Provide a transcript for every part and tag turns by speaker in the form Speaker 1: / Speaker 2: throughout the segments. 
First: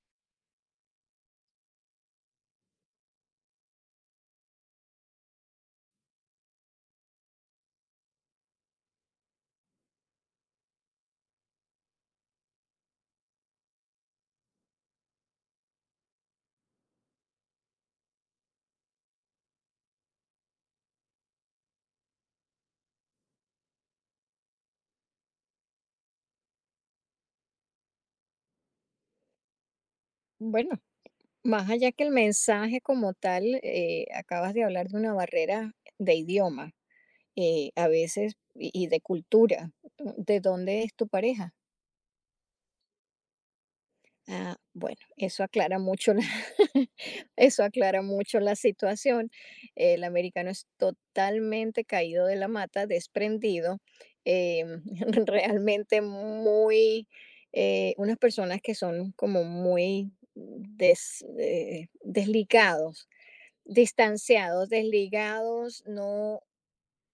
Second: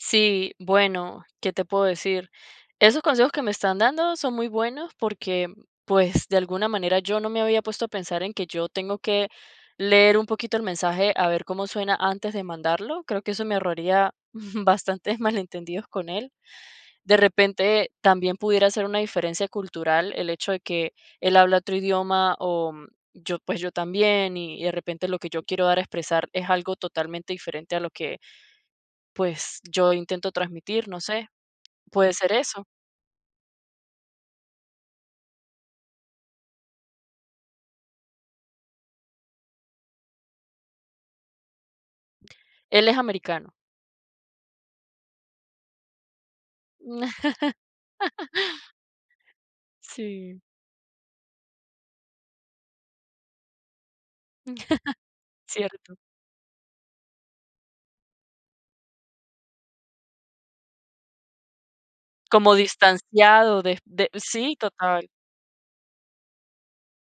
Speaker 1: Sí, bueno, ¿qué te puedo decir? Esos consejos que me están dando son muy buenos porque, pues de alguna manera yo no me había puesto a pensar en que yo tengo que leer un poquito el mensaje a ver cómo suena antes de mandarlo. Creo que eso me ahorraría bastantes malentendidos con él. De repente también pudiera ser una diferencia cultural el hecho de que él habla otro idioma o yo, pues yo también y y de repente lo que yo quiero dar a expresar es algo totalmente diferente a lo que, pues yo intento
Speaker 2: Bueno,
Speaker 1: transmitir, no sé.
Speaker 2: más allá que el
Speaker 1: ¿Puede ser eso?
Speaker 2: mensaje como tal, eh, acabas de hablar de una barrera de idioma, eh, a veces y y de cultura. ¿De dónde es tu pareja?
Speaker 1: Él es americano.
Speaker 2: Ah, bueno, eso aclara mucho la eso aclara mucho la situación. El
Speaker 1: Sí.
Speaker 2: americano es totalmente caído de la mata, desprendido, eh,
Speaker 1: Cierto.
Speaker 2: realmente muy, eh, unas personas que son como muy des eh,
Speaker 1: Como
Speaker 2: desligados,
Speaker 1: distanciado de de sí,
Speaker 2: distanciados,
Speaker 1: total.
Speaker 2: desligados, no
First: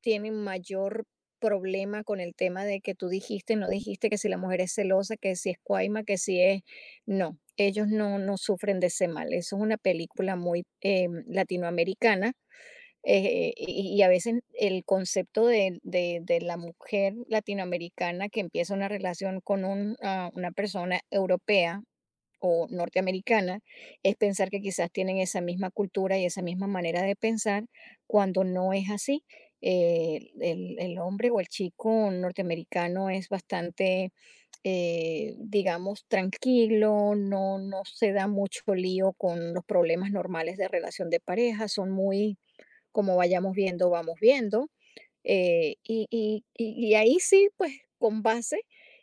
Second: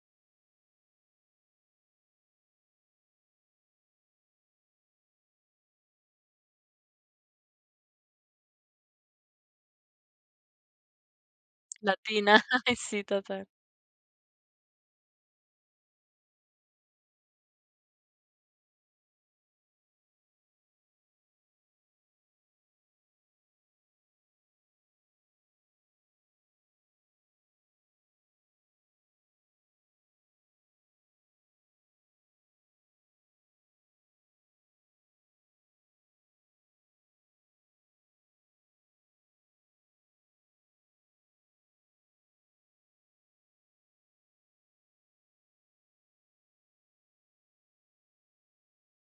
Speaker 2: tienen mayor problema con el tema de que tú dijiste, no dijiste, que si la mujer es celosa, que si es cuaima, que si es no, ellos no no sufren de ese mal. Eso es una película muy, eh, latinoamericana,
Speaker 1: Latina, ay, sí, total.
Speaker 2: eh, y y a veces el concepto de de de la mujer latinoamericana que empieza una relación con un ah, una persona europea o norteamericana es pensar que quizás tienen esa misma cultura y esa misma manera de pensar, cuando no es así, eh, el el hombre o el chico norteamericano es bastante, eh, digamos, tranquilo, no no se da mucho lío con los problemas normales de relación de pareja, son muy como: "Vayamos viendo, vamos viendo". Eh, y y y y ahí sí, pues, con base,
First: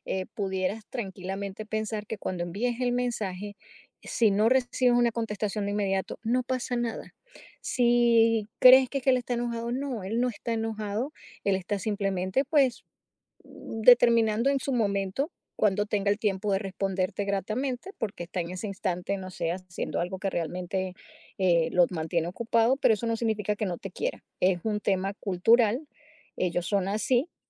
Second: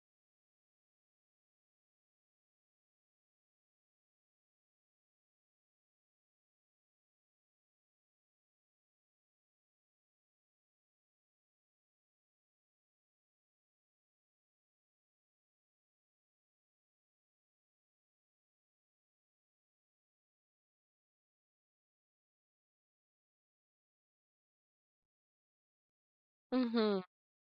Speaker 2: eh, pudieras tranquilamente pensar que cuando envíes el mensaje, si no recibes una contestación de inmediato, no pasa nada. Si crees que es que él está enojado, no, él no está enojado, él está simplemente, pues, determinando en su momento cuándo tenga el tiempo de responderte gratamente, porque está en ese instante, no sé, haciendo algo que realmente, eh, lo mantiene ocupado, pero eso no significa que no te quiera. Es un tema cultural, ellos son
Speaker 1: Ujú.
Speaker 2: así